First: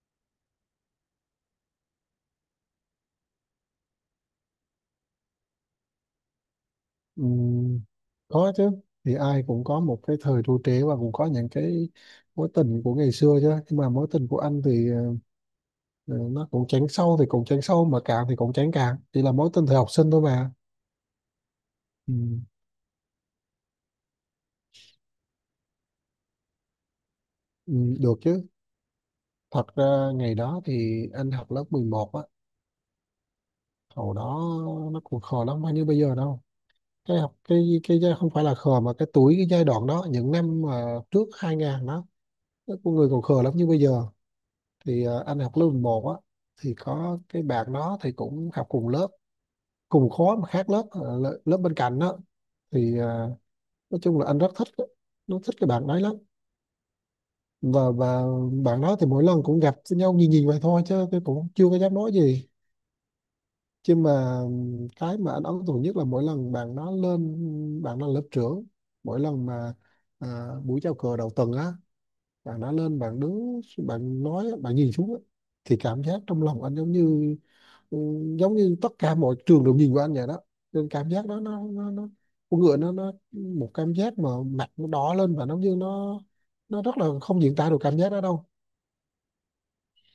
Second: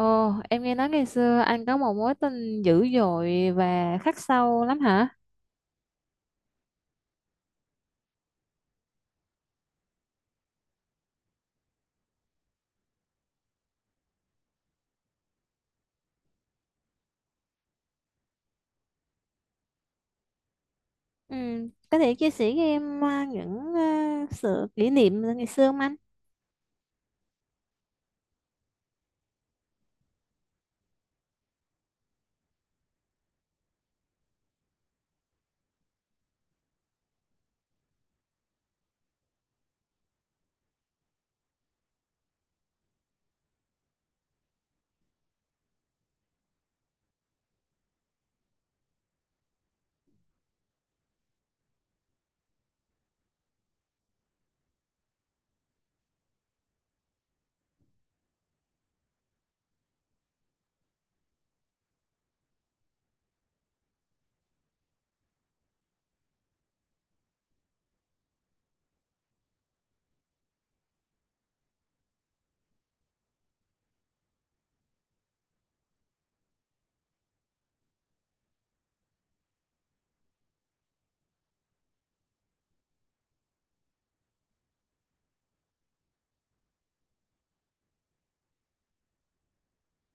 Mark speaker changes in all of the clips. Speaker 1: Ồ, em nghe nói ngày xưa anh có một mối tình dữ dội và khắc sâu lắm hả?
Speaker 2: Ừm, có chứ. Thì ai cũng có một cái thời tru trế và cũng có những cái mối tình của ngày xưa chứ, nhưng mà mối tình của anh thì ờ, nó cũng chán sâu thì cũng chán sâu, mà cạn thì cũng chán cạn, chỉ là mối tình thời học sinh thôi mà.
Speaker 1: Ừ, có thể chia
Speaker 2: Ừ,
Speaker 1: sẻ với em những sự kỷ niệm ngày xưa không anh?
Speaker 2: ừ, được chứ. Thật ra ngày đó thì anh học lớp 11 á. Hồi đó nó cũng khờ lắm, không như bây giờ đâu. Cái học cái giai- Không phải là khờ mà cái tuổi, cái giai đoạn đó, những năm mà trước 2000 đó, con người còn khờ lắm như bây giờ. Thì anh học lớp 1 á. Thì có cái bạn đó thì cũng học cùng lớp, cùng khối mà khác lớp, lớp bên cạnh đó. Thì nói chung là anh rất thích, nó thích cái bạn đấy lắm. Và bạn đó thì mỗi lần cũng gặp nhau nhìn nhìn vậy thôi, chứ tôi cũng chưa có dám nói gì. Chứ mà cái mà anh ấn tượng nhất là mỗi lần bạn đó lên, bạn đó là lớp trưởng. Mỗi lần mà buổi chào cờ đầu tuần á, bạn đã lên, bạn đứng, bạn nói, bạn nhìn xuống á, thì cảm giác trong lòng anh giống như, ừ, giống như tất cả mọi trường đều nhìn vào anh vậy đó. Nên cảm giác đó nó, con người nó một cảm giác mà mặt nó đỏ lên, và nó như nó rất là không diễn tả được cảm giác đó đâu.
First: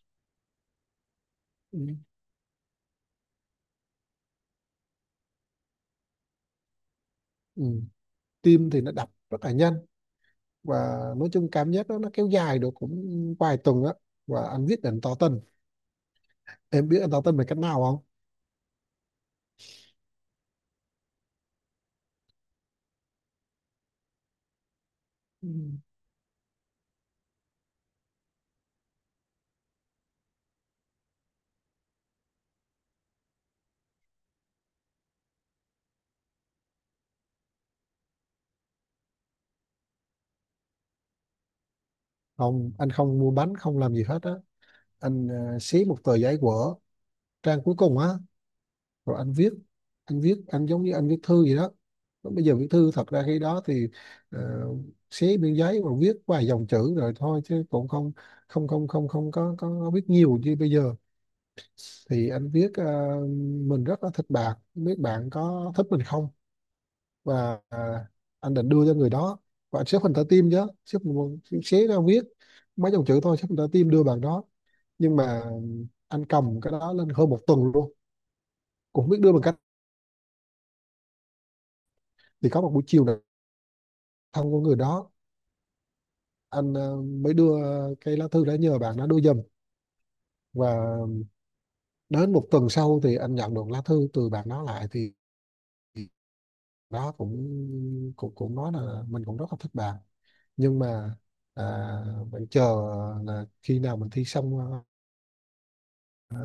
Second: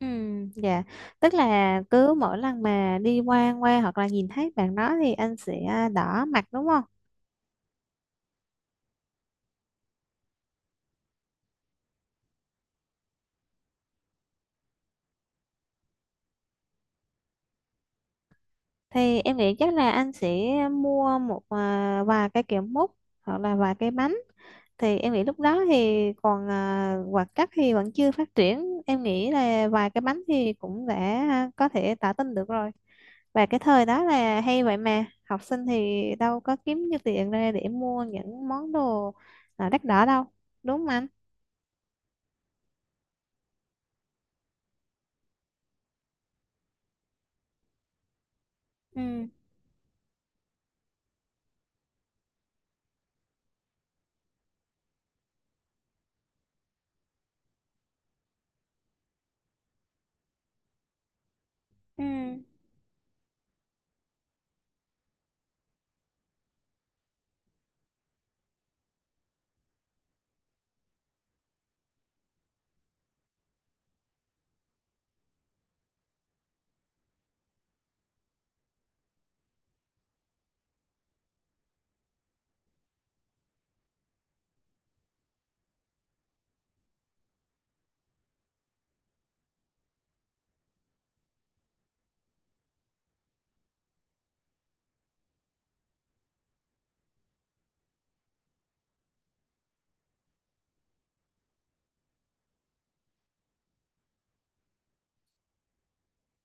Speaker 1: Ừ, dạ. Tức
Speaker 2: Ừ.
Speaker 1: là cứ mỗi lần mà đi qua qua hoặc là nhìn thấy bạn đó thì anh sẽ đỏ mặt đúng không?
Speaker 2: Ừ. Tim thì nó đập rất là nhanh. Và nói chung cảm giác đó nó kéo dài được cũng vài tuần á, và anh quyết định tỏ tình. Em biết anh tỏ tình bằng cách nào không?
Speaker 1: Thì em nghĩ chắc là anh sẽ mua một vài cái kẹo mút hoặc là vài cái bánh. Thì em nghĩ lúc
Speaker 2: Ừ.
Speaker 1: đó thì còn hoạt chất thì vẫn chưa phát triển, em nghĩ là vài cái bánh thì cũng đã có thể tả tin được rồi. Và cái thời đó là hay vậy mà, học sinh thì đâu có kiếm nhiêu tiền ra để mua những món đồ đắt đỏ đâu, đúng không anh?
Speaker 2: Không, anh không mua bánh, không làm gì hết á. Anh xé một tờ giấy của trang cuối cùng á, rồi anh viết. Anh giống như anh viết thư vậy đó. Lúc bây giờ viết thư, thật ra khi đó thì ờ, xé miếng giấy và viết vài dòng chữ rồi thôi, chứ cũng không không không không không có có viết nhiều như bây giờ. Thì anh viết mình rất là thích bạn, không biết bạn có thích mình không. Và anh định đưa cho người đó. Và anh xếp hình trái tim chứ. xếp một- Xé ra viết mấy dòng chữ thôi, xếp hình trái tim đưa bạn đó. Nhưng mà anh cầm cái đó lên hơn một tuần luôn, cũng không biết đưa bằng cách. Thì có một buổi chiều nào, thân của người đó, anh mới đưa cái lá thư, đã nhờ bạn nó đưa giùm. Và đến một tuần sau thì anh nhận được lá thư từ bạn nó lại, thì nó cũng cũng cũng nói là mình cũng rất là thích bạn. Nhưng mà à, mình chờ là khi nào mình thi xong, à,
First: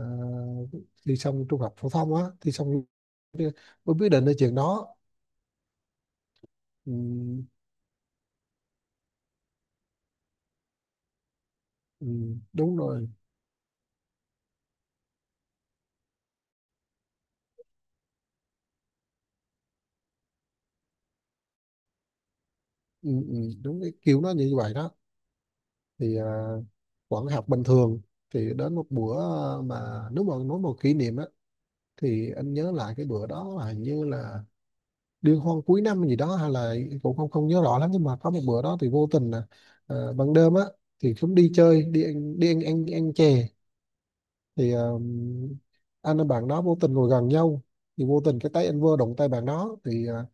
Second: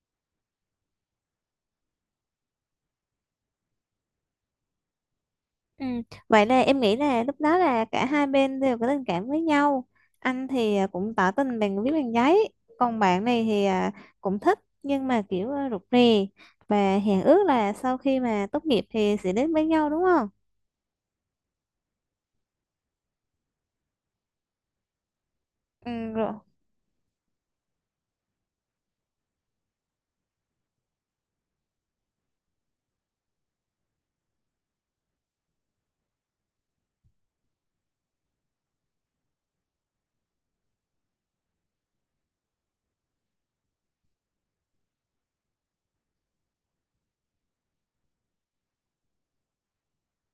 Speaker 2: thi xong trung học phổ thông á, thi xong mới quyết định cái chuyện đó.
Speaker 1: Ừ. Vậy là em
Speaker 2: Ừ,
Speaker 1: nghĩ là lúc đó là cả hai bên đều có tình cảm với nhau. Anh thì cũng tỏ tình bằng viết
Speaker 2: ừ,
Speaker 1: bằng giấy,
Speaker 2: đúng
Speaker 1: còn
Speaker 2: rồi.
Speaker 1: bạn này thì cũng thích nhưng mà kiểu rụt rè và hẹn ước là sau khi mà tốt nghiệp thì sẽ đến với nhau đúng không?
Speaker 2: Ừ, ừ, đúng cái kiểu nó như vậy đó.
Speaker 1: Ừ,
Speaker 2: Thì
Speaker 1: rồi.
Speaker 2: vẫn học bình thường. Thì đến một bữa, mà nếu mà nói một kỷ niệm á, thì anh nhớ lại cái bữa đó là hình như là liên hoan cuối năm gì đó hay là, cũng không không nhớ rõ lắm. Nhưng mà có một bữa đó thì vô tình là ban đêm á, thì cũng đi chơi, đi ăn, ăn chè. Thì anh và bạn đó vô tình ngồi gần nhau. Thì vô tình cái tay anh vơ đụng tay bạn đó thì à,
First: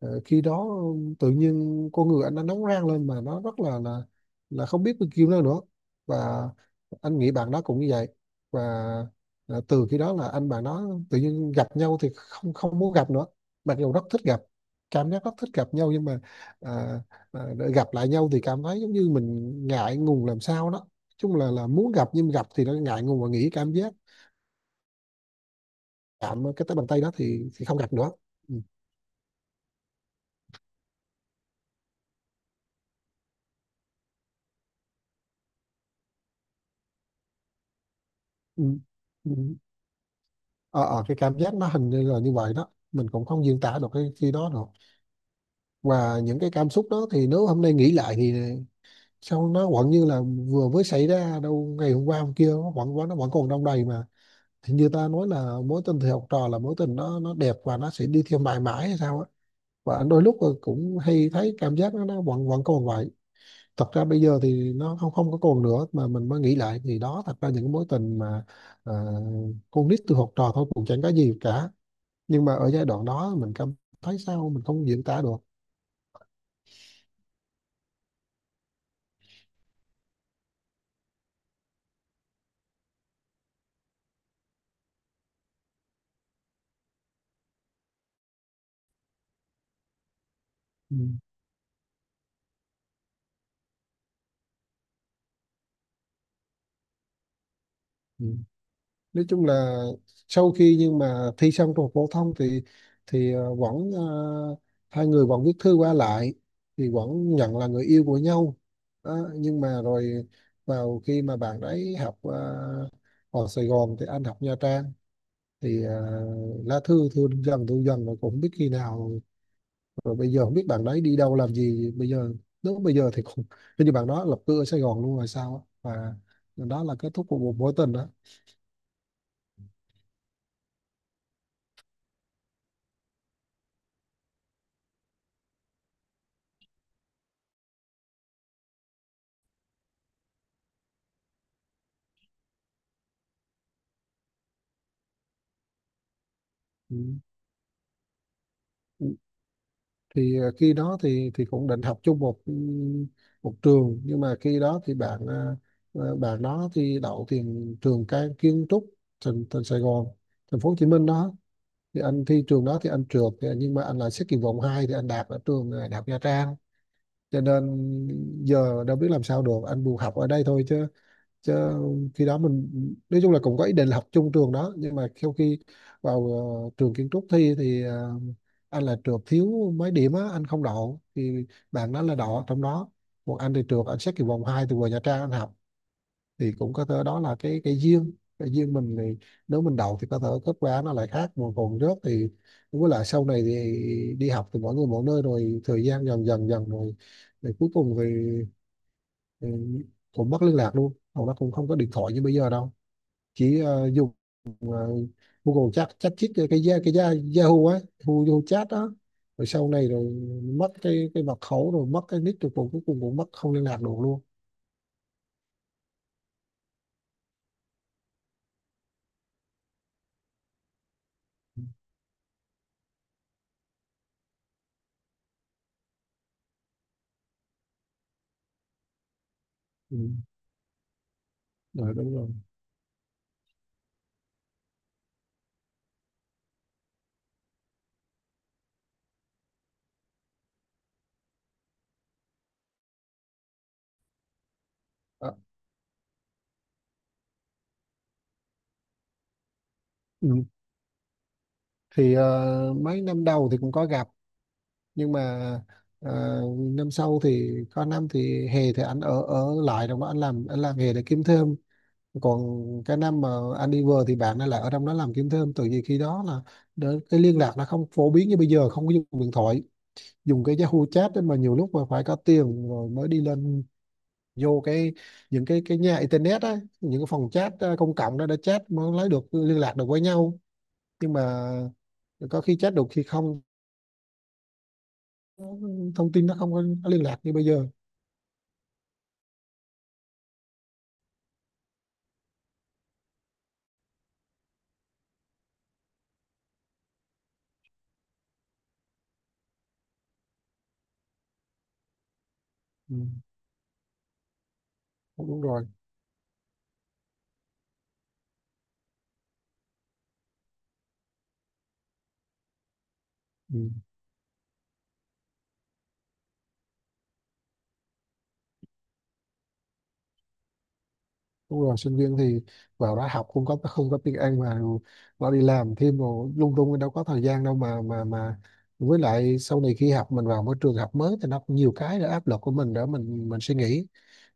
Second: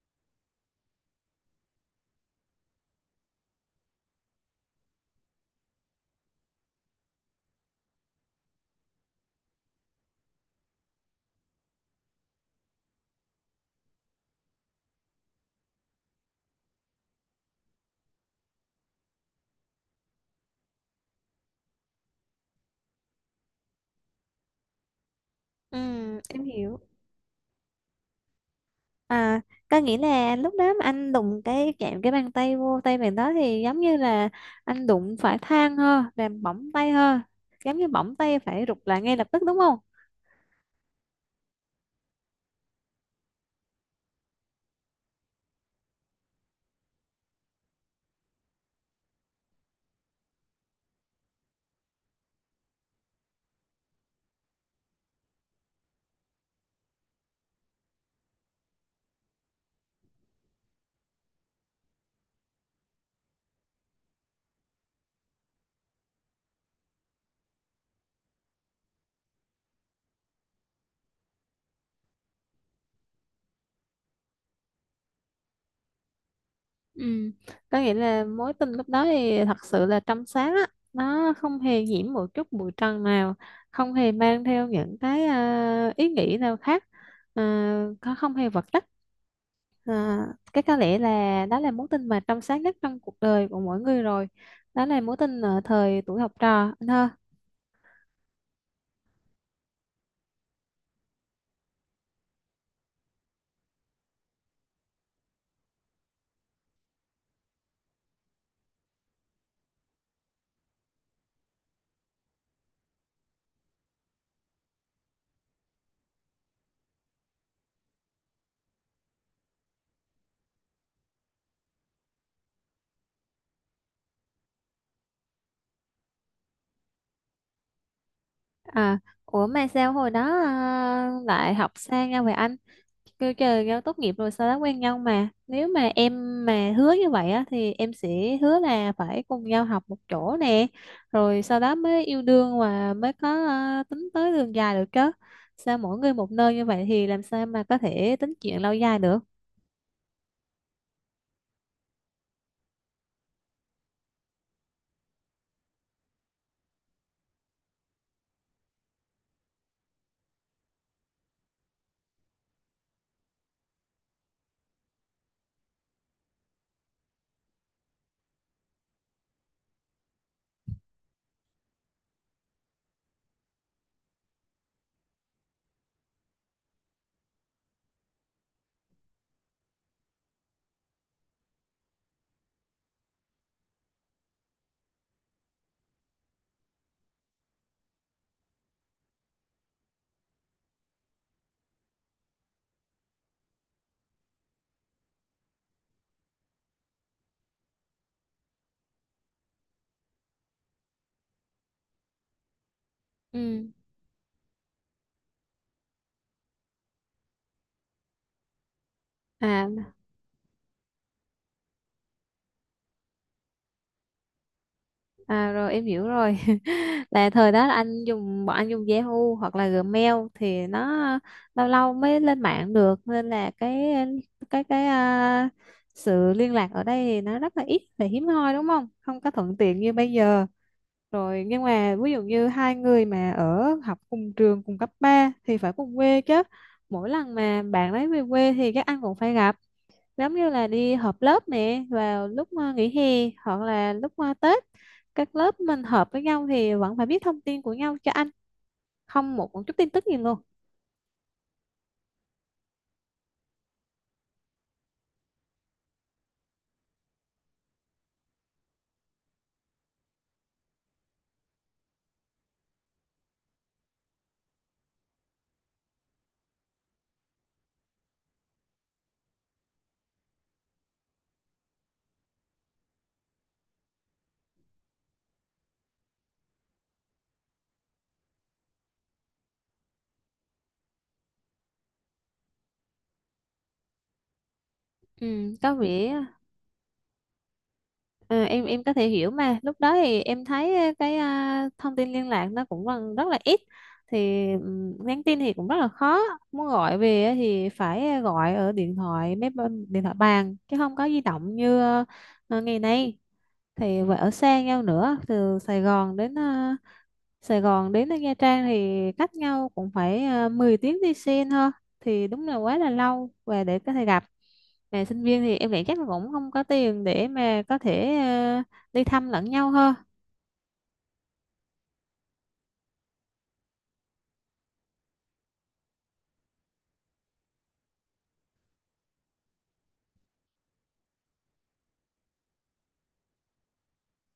Speaker 2: Ờ, khi đó tự nhiên con người anh nó nóng rang lên, mà nó rất là không biết bao nhiêu nữa nữa. Và anh nghĩ bạn đó cũng như vậy. Và từ khi đó là anh bạn đó tự nhiên gặp nhau thì không không muốn gặp nữa, mặc dù rất thích gặp, cảm giác rất thích gặp nhau. Nhưng mà à, để gặp lại nhau thì cảm thấy giống như mình ngại ngùng làm sao đó. Nói chung là muốn gặp, nhưng gặp thì nó ngại ngùng, và nghĩ cảm giác
Speaker 1: Ừ, em
Speaker 2: chạm cái tay,
Speaker 1: hiểu.
Speaker 2: bàn tay đó, thì không gặp nữa. Ừ.
Speaker 1: À, có nghĩa là lúc đó mà anh đụng cái chạm cái bàn tay vô tay bạn đó thì giống như là anh đụng phải than ha làm bỏng tay ha, giống như bỏng tay
Speaker 2: Ừ.
Speaker 1: phải rụt lại ngay lập tức
Speaker 2: Ừ.
Speaker 1: đúng không?
Speaker 2: Ờ, cái cảm giác nó hình như là như vậy đó, mình cũng không diễn tả được cái khi đó được. Và những cái cảm xúc đó thì nếu hôm nay nghĩ lại thì sao nó vẫn như là vừa mới xảy ra đâu, ngày hôm qua hôm kia, nó vẫn vẫn nó vẫn còn đong đầy mà. Thì như ta nói là mối tình thì học trò là mối tình nó đẹp và nó sẽ đi theo mãi mãi hay sao á. Và đôi lúc là cũng hay thấy cảm giác nó vẫn vẫn còn vậy. Thật ra bây giờ thì nó không không có còn nữa, mà mình mới nghĩ lại thì đó, thật ra những cái mối tình mà ờ, con nít từ học trò thôi cũng chẳng có gì cả. Nhưng mà ở giai đoạn đó mình cảm thấy sao mình không diễn tả được.
Speaker 1: Ừ. Có nghĩa là mối tình lúc đó thì thật sự là trong sáng á, nó không hề nhiễm một chút bụi trần nào, không hề mang theo những cái ý nghĩ nào khác, có không hề vật chất, à, cái có
Speaker 2: Ừ.
Speaker 1: lẽ là đó là mối tình mà trong sáng nhất trong cuộc đời của mỗi người rồi. Đó là mối tình ở thời tuổi học trò.
Speaker 2: Ừ. Nói chung là sau khi, nhưng mà thi xong trung học phổ thông, thì thì ờ, vẫn ờ, hai người vẫn viết thư qua lại, thì vẫn nhận là người yêu của nhau. Đó, nhưng mà rồi vào khi mà bạn ấy học ở Sài Gòn thì anh học Nha Trang. Thì lá thư thư dần mà cũng không biết khi nào. Rồi bây giờ không biết bạn đấy đi đâu làm gì bây giờ. Nếu bây giờ thì cũng hình như bạn đó lập cư ở Sài Gòn luôn rồi sao á. Và đó là kết thúc của một mối tình đó.
Speaker 1: À, ủa mà sao hồi đó lại học xa nhau vậy anh? Kêu trời nhau tốt nghiệp rồi sao đã quen nhau mà. Nếu mà em mà hứa như vậy á thì em sẽ hứa là phải cùng nhau học một chỗ nè. Rồi sau đó mới yêu đương và mới có tính tới đường dài được chứ. Sao mỗi người một nơi như vậy
Speaker 2: Ừ.
Speaker 1: thì làm sao mà có thể tính chuyện lâu dài
Speaker 2: Ừ,
Speaker 1: được?
Speaker 2: thì khi đó thì cũng định học chung một, ừ, một trường. Nhưng mà khi đó thì bạn, bạn đó thì đậu tiền trường cái kiến trúc, thành thành Sài Gòn, thành phố Hồ Chí Minh đó. Thì anh thi trường đó thì anh trượt. Nhưng mà anh lại xét kỳ vọng 2 thì anh đạt ở trường, Đại học Nha Trang. Cho nên giờ đâu biết làm sao được, anh buộc học ở đây thôi chứ. Chứ khi đó mình, nói chung là cũng có ý định là học chung trường đó. Nhưng mà sau khi vào trường kiến trúc thi thì anh là trượt, thiếu mấy điểm á, anh không đậu. Thì bạn đó là đậu ở trong đó, một anh thì trượt, anh xét kỳ vòng 2 từ vừa Nha Trang anh học. Thì cũng có thể đó là cái duyên, cái duyên mình. Thì nếu mình đậu thì có thể kết quả nó lại khác, mà còn rớt thì đúng. Với lại sau này thì đi học thì mỗi người mỗi nơi rồi, thời gian dần dần dần rồi, rồi cuối cùng thì, ừ, cũng mất liên lạc luôn. Hầu nó cũng không có điện thoại như bây giờ đâu. Chỉ
Speaker 1: Ừ.
Speaker 2: dùng ờ, Google chat chat chít cái Yahoo á, Yahoo, Yahoo chat đó. Rồi
Speaker 1: À.
Speaker 2: sau này rồi mất cái mật khẩu rồi mất cái nick rồi, cũng cuối cùng cũng mất, không liên lạc được luôn.
Speaker 1: À, rồi em hiểu rồi là thời đó là anh dùng bọn anh dùng Yahoo hoặc là Gmail thì nó
Speaker 2: Ừ,
Speaker 1: lâu lâu mới lên mạng được nên là cái cái à, sự liên lạc ở đây thì nó rất là ít và hiếm hoi đúng không, không có thuận tiện như
Speaker 2: ừ,
Speaker 1: bây giờ. Rồi nhưng
Speaker 2: rồi
Speaker 1: mà ví
Speaker 2: đúng
Speaker 1: dụ
Speaker 2: rồi.
Speaker 1: như hai người mà ở học cùng trường cùng cấp 3 thì phải cùng quê chứ. Mỗi lần mà bạn ấy về quê thì các anh cũng phải gặp, giống như là đi họp lớp nè vào lúc nghỉ hè hoặc là lúc Tết,
Speaker 2: Ờ,
Speaker 1: các lớp mình hợp với nhau thì vẫn phải biết thông tin của nhau cho anh, không một một chút tin tức gì luôn.
Speaker 2: ừ. Thì mấy năm đầu thì cũng có gặp. Nhưng mà năm sau thì có năm thì hè thì anh ở ở lại rồi, mà anh làm, anh làm nghề để kiếm thêm. Còn cái năm mà anh đi vừa thì bạn ấy lại ở trong đó làm kiếm thêm. Từ vì khi đó là đỡ- cái liên lạc nó không phổ biến như bây giờ, không có dùng điện thoại, dùng cái Yahoo chat đấy. Mà nhiều lúc mà phải có tiền rồi mới đi lên vô cái, những cái nhà internet á, những cái phòng chat công cộng đó để chat mới lấy được, liên lạc được với nhau. Nhưng mà có khi chat được khi không,
Speaker 1: ừ, có
Speaker 2: thông
Speaker 1: vẻ
Speaker 2: tin nó không có liên lạc như bây giờ.
Speaker 1: ờ, em có thể hiểu mà lúc đó thì em thấy cái thông tin liên lạc nó cũng còn rất là ít, thì nhắn tin thì cũng rất là khó, muốn gọi về thì phải gọi ở điện thoại máy bên- điện thoại bàn chứ không có di động như ngày
Speaker 2: Ừ,
Speaker 1: nay, thì phải ở xa nhau nữa
Speaker 2: đúng
Speaker 1: từ
Speaker 2: rồi.
Speaker 1: Sài Gòn đến Nha Trang thì cách nhau cũng phải 10 tiếng đi xe thôi, thì đúng là quá là lâu
Speaker 2: Ừ.
Speaker 1: và để có thể gặp, mà sinh viên thì em nghĩ chắc là cũng không có tiền để mà có thể đi thăm lẫn nhau thôi.
Speaker 2: Đúng rồi, sinh viên thì vào đó học, không có tiếng Anh mà. Nó đi làm thêm rồi lung tung, đâu có thời gian đâu mà mà. Với lại sau này khi học mình vào môi trường học mới thì nó cũng nhiều cái nữa, áp lực của mình đó, mình suy nghĩ,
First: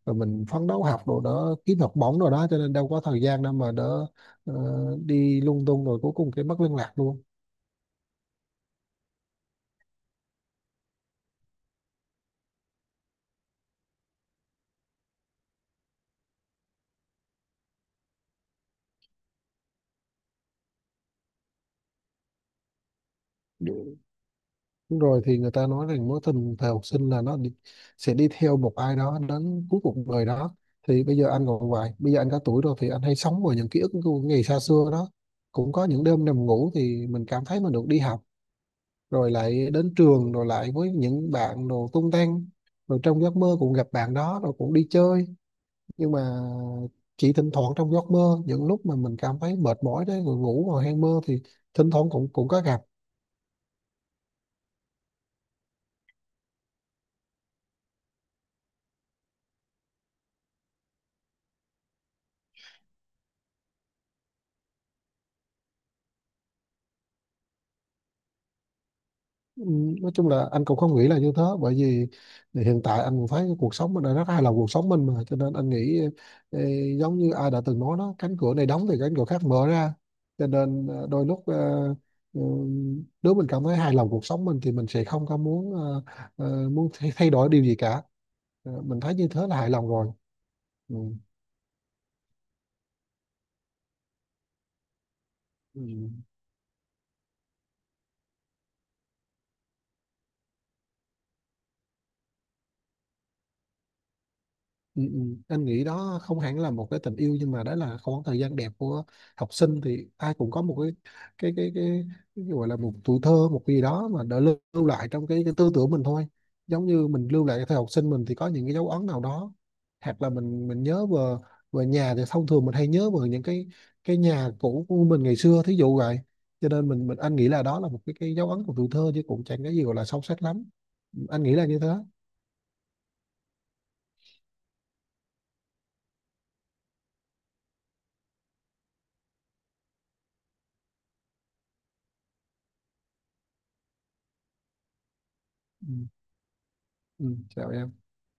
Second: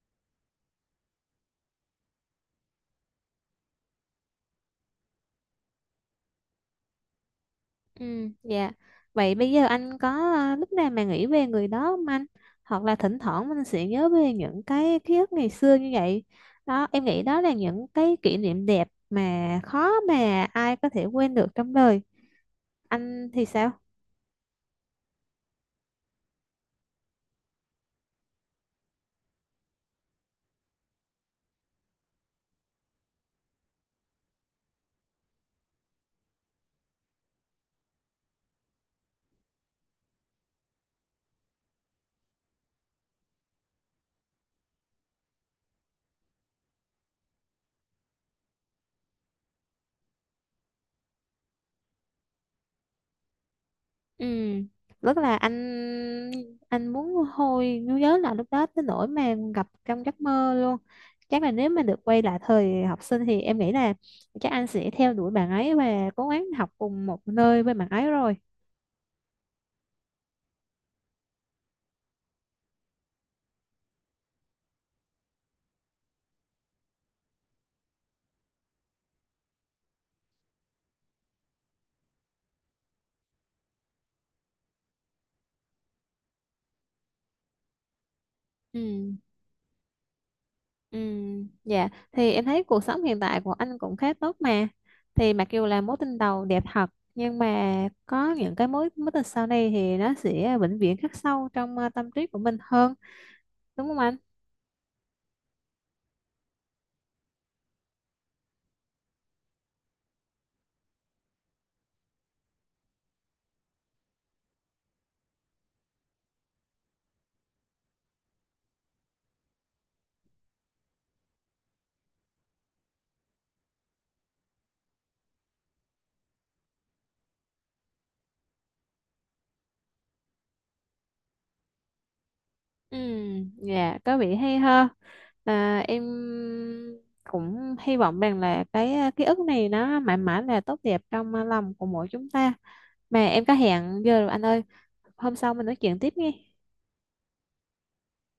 Speaker 2: rồi mình phấn đấu học đồ đó, kiếm học bổng rồi đó. Cho nên đâu có thời gian đâu mà đỡ, ờ, đi lung tung. Rồi cuối cùng cái mất liên lạc luôn.
Speaker 1: Ừ, dạ. Vậy bây giờ anh có lúc nào mà nghĩ về người đó không anh? Hoặc là thỉnh thoảng mình sẽ nhớ về những cái ký ức ngày xưa như vậy. Đó, em nghĩ đó là những cái kỷ niệm đẹp mà khó mà ai có thể quên được trong đời. Anh thì sao?
Speaker 2: Đúng rồi, thì người ta nói rằng mối tình thời học sinh là nó đi, sẽ đi theo một ai đó đến cuối cuộc đời đó. Thì bây giờ anh còn vậy, bây giờ anh có tuổi rồi, thì anh hay sống vào những ký ức của ngày xa xưa đó. Cũng có những đêm nằm ngủ thì mình cảm thấy mình được đi học, rồi lại đến trường, rồi lại với những bạn đồ tung tăng, rồi trong giấc mơ cũng gặp bạn đó rồi cũng đi chơi. Nhưng mà chỉ thỉnh thoảng trong giấc mơ, những lúc mà mình cảm thấy mệt mỏi đấy, rồi ngủ rồi hay mơ, thì thỉnh thoảng cũng cũng có gặp.
Speaker 1: Ừ, rất là anh muốn hồi nhớ là lúc đó tới nỗi mà gặp trong giấc mơ luôn. Chắc là nếu mà được quay lại thời học sinh thì em nghĩ là chắc anh sẽ theo đuổi bạn ấy và cố gắng học cùng một nơi với bạn ấy rồi.
Speaker 2: Ừ, nói chung là anh cũng không nghĩ là như thế. Bởi vì hiện tại anh cũng thấy cái cuộc sống mình đã rất hài lòng cuộc sống mình, mà cho nên anh nghĩ, ê, giống như ai đã từng nói đó, cánh cửa này đóng thì cánh cửa khác mở ra. Cho nên đôi lúc ừ, nếu mình cảm thấy hài lòng cuộc sống mình thì mình sẽ không có muốn, muốn thay thay đổi điều gì cả. Ờ, mình
Speaker 1: Ừ,
Speaker 2: thấy như thế là hài lòng rồi. Ừ.
Speaker 1: ừ, dạ. Thì em thấy cuộc sống hiện tại của anh cũng khá tốt mà. Thì mặc dù là mối
Speaker 2: Ừ.
Speaker 1: tình đầu đẹp thật, nhưng mà có những cái mối mối tình sau này thì nó sẽ vĩnh viễn khắc sâu trong tâm trí của mình hơn, đúng không anh?
Speaker 2: Ừ, ừ. Anh nghĩ đó không hẳn là một cái tình yêu, nhưng mà đó là khoảng thời gian đẹp của học sinh. Thì ai cũng có một cái cái cái cái, cái gọi là một tuổi thơ, một cái gì đó mà đã lưu lại trong cái tư tưởng mình thôi. Giống như mình lưu lại cái thời học sinh mình, thì có những cái dấu ấn nào đó, hoặc là mình nhớ về, về nhà thì thông thường mình hay nhớ về những cái nhà cũ của mình ngày xưa thí dụ vậy. Cho nên mình anh nghĩ là đó là một cái dấu ấn của tuổi thơ, chứ cũng chẳng cái gì gọi là sâu sắc lắm. Anh nghĩ là như thế.
Speaker 1: Ừ, dạ có vẻ hay ha. À, em cũng hy vọng rằng là cái ký ức này nó mãi mãi là tốt đẹp trong lòng của mỗi chúng ta. Mà em có hẹn giờ rồi anh ơi, hôm sau mình nói
Speaker 2: Ừ.
Speaker 1: chuyện tiếp nghe.
Speaker 2: Ừ. Chào em.